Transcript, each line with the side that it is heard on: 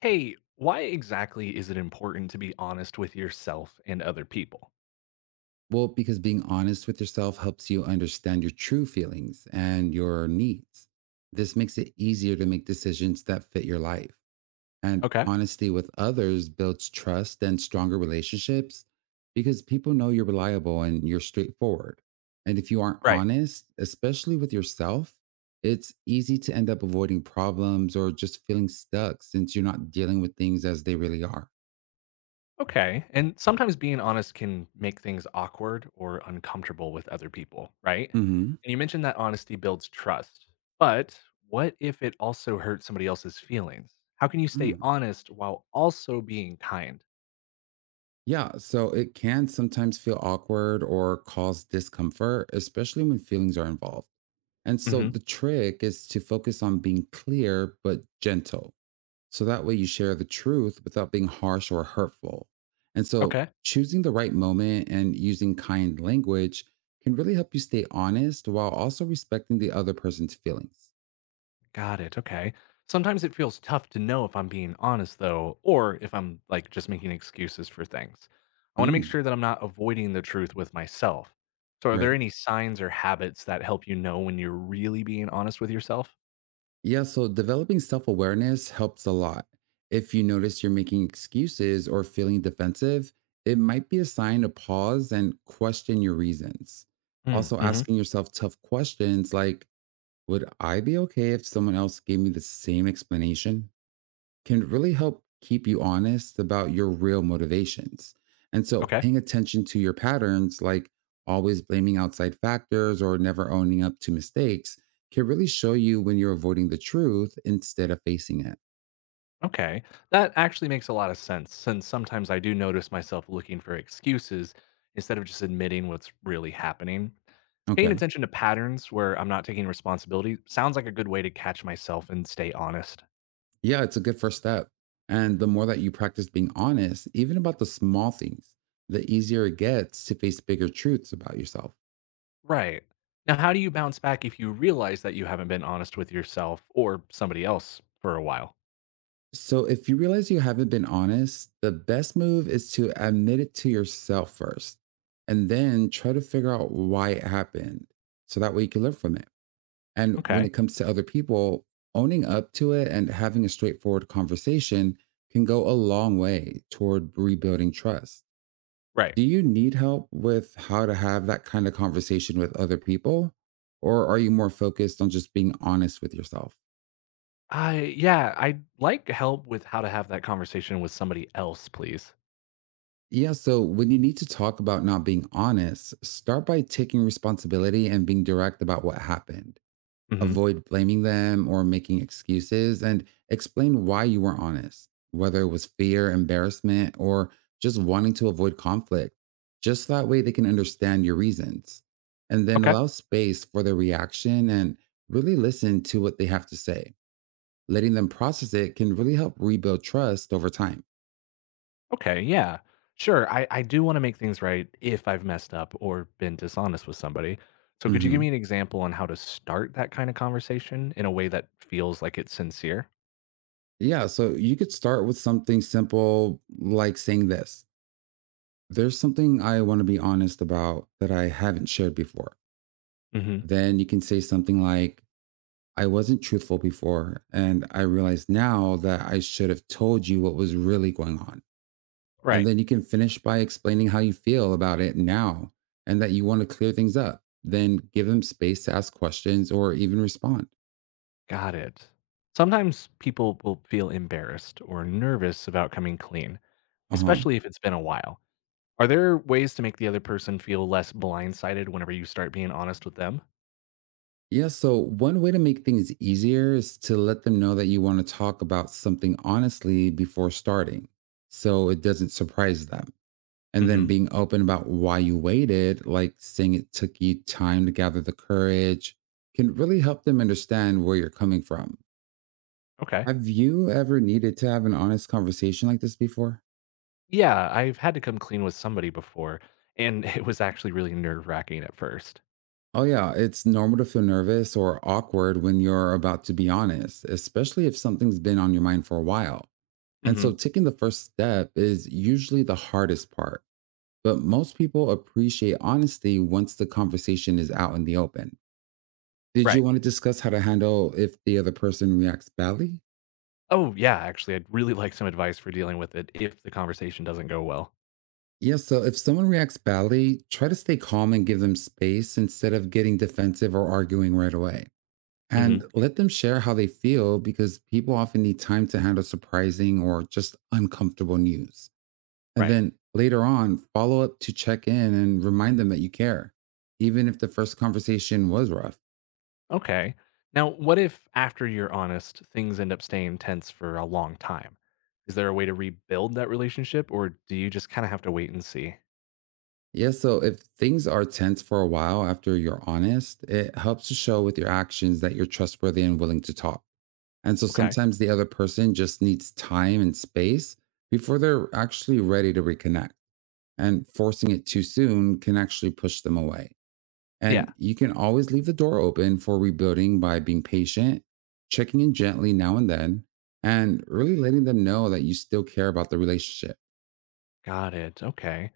left: Hey, why exactly is it important to be honest with yourself and other people?
right: Well, because being honest with yourself helps you understand your true feelings and your needs. This makes it easier to make decisions that fit your life. And
left: Okay.
right: honesty with others builds trust and stronger relationships because people know you're reliable and you're straightforward. And if you aren't
left: Right.
right: honest, especially with yourself, it's easy to end up avoiding problems or just feeling stuck since you're not dealing with things as they really are.
left: Okay. And sometimes being honest can make things awkward or uncomfortable with other people, right?
right: Hmm.
left: And you mentioned that honesty builds trust. But what if it also hurts somebody else's feelings? How can you stay honest while also being kind?
right: Yeah, so it can sometimes feel awkward or cause discomfort, especially when feelings are involved. And so
left: Hmm.
right: the trick is to focus on being clear but gentle. So that way you share the truth without being harsh or hurtful. And so
left: Okay.
right: choosing the right moment and using kind language can really help you stay honest while also respecting the other person's feelings.
left: Got it. Okay. Sometimes it feels tough to know if I'm being honest, though, or if I'm like just making excuses for things. I want to make
right: Mm,
left: sure that I'm not avoiding the truth with myself. So, are there
right: right.
left: any signs or habits that help you know when you're really being honest with yourself?
right: Yeah, so developing self awareness helps a lot. If you notice you're making excuses or feeling defensive, it might be a sign to pause and question your reasons. Also,
left: Mm-hmm.
right: asking yourself tough questions like, would I be okay if someone else gave me the same explanation? Can really help keep you honest about your real motivations. And so,
left: Okay.
right: paying attention to your patterns, like always blaming outside factors or never owning up to mistakes, can really show you when you're avoiding the truth instead of facing it.
left: Okay. That actually makes a lot of sense, since sometimes I do notice myself looking for excuses instead of just admitting what's really happening. Paying
right: Okay.
left: attention to patterns where I'm not taking responsibility sounds like a good way to catch myself and stay honest.
right: Yeah, it's a good first step. And the more that you practice being honest, even about the small things, the easier it gets to face bigger truths about yourself.
left: Right. Now, how do you bounce back if you realize that you haven't been honest with yourself or somebody else for a while?
right: So if you realize you haven't been honest, the best move is to admit it to yourself first and then try to figure out why it happened. So that way you can learn from it. And when
left: Okay.
right: it comes to other people, owning up to it and having a straightforward conversation can go a long way toward rebuilding trust.
left: Right.
right: Do you need help with how to have that kind of conversation with other people? Or are you more focused on just being honest with yourself?
left: I'd like help with how to have that conversation with somebody else, please.
right: Yeah, so when you need to talk about not being honest, start by taking responsibility and being direct about what happened.
left: Hmm.
right: Avoid blaming them or making excuses, and explain why you weren't honest, whether it was fear, embarrassment, or just wanting to avoid conflict. Just that way they can understand your reasons. And then
left: Okay.
right: allow space for their reaction and really listen to what they have to say. Letting them process it can really help rebuild trust over time.
left: Okay. Yeah. Sure. I do want to make things right if I've messed up or been dishonest with somebody. So could you give
right: Mhm.
left: me an example on how to start that kind of conversation in a way that feels like it's sincere?
right: Yeah, so you could start with something simple like saying this: there's something I want to be honest about that I haven't shared before.
left: Hmm.
right: Then you can say something like, I wasn't truthful before, and I realize now that I should have told you what was really going on. And
left: Right.
right: then you can finish by explaining how you feel about it now and that you want to clear things up. Then give them space to ask questions or even respond.
left: Got it. Sometimes people will feel embarrassed or nervous about coming clean,
right: Uh huh.
left: especially if it's been a while. Are there ways to make the other person feel less blindsided whenever you start being honest with them?
right: Yeah, so one way to make things easier is to let them know that you want to talk about something honestly before starting so it doesn't surprise them. And
left: Hmm.
right: then being open about why you waited, like saying it took you time to gather the courage, can really help them understand where you're coming from.
left: Okay.
right: Have you ever needed to have an honest conversation like this before?
left: Yeah, I've had to come clean with somebody before, and it was actually really nerve wracking at first.
right: Oh, yeah, it's normal to feel nervous or awkward when you're about to be honest, especially if something's been on your mind for a while. And so
left: Hmm.
right: taking the first step is usually the hardest part, but most people appreciate honesty once the conversation is out in the open. Did you
left: Right.
right: want to discuss how to handle if the other person reacts badly?
left: Oh, yeah, actually, I'd really like some advice for dealing with it if the conversation doesn't go well.
right: Yeah. So if someone reacts badly, try to stay calm and give them space instead of getting defensive or arguing right away.
left: Hmm.
right: And let them share how they feel, because people often need time to handle surprising or just uncomfortable news. And
left: Right.
right: then later on, follow up to check in and remind them that you care, even if the first conversation was rough.
left: Okay. Now, what if after you're honest, things end up staying tense for a long time? Is there a way to rebuild that relationship, or do you just kind of have to wait and see?
right: Yeah, so if things are tense for a while after you're honest, it helps to show with your actions that you're trustworthy and willing to talk. And so
left: Okay.
right: sometimes the other person just needs time and space before they're actually ready to reconnect, and forcing it too soon can actually push them away.
left: Yeah.
right: And you can always leave the door open for rebuilding by being patient, checking in gently now and then, and really letting them know that you still care about the relationship.
left: Got it. Okay.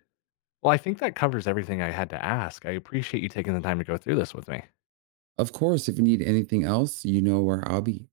left: Well, I think that covers everything I had to ask. I appreciate you taking the time to go through this with me.
right: Of course, if you need anything else, you know where I'll be.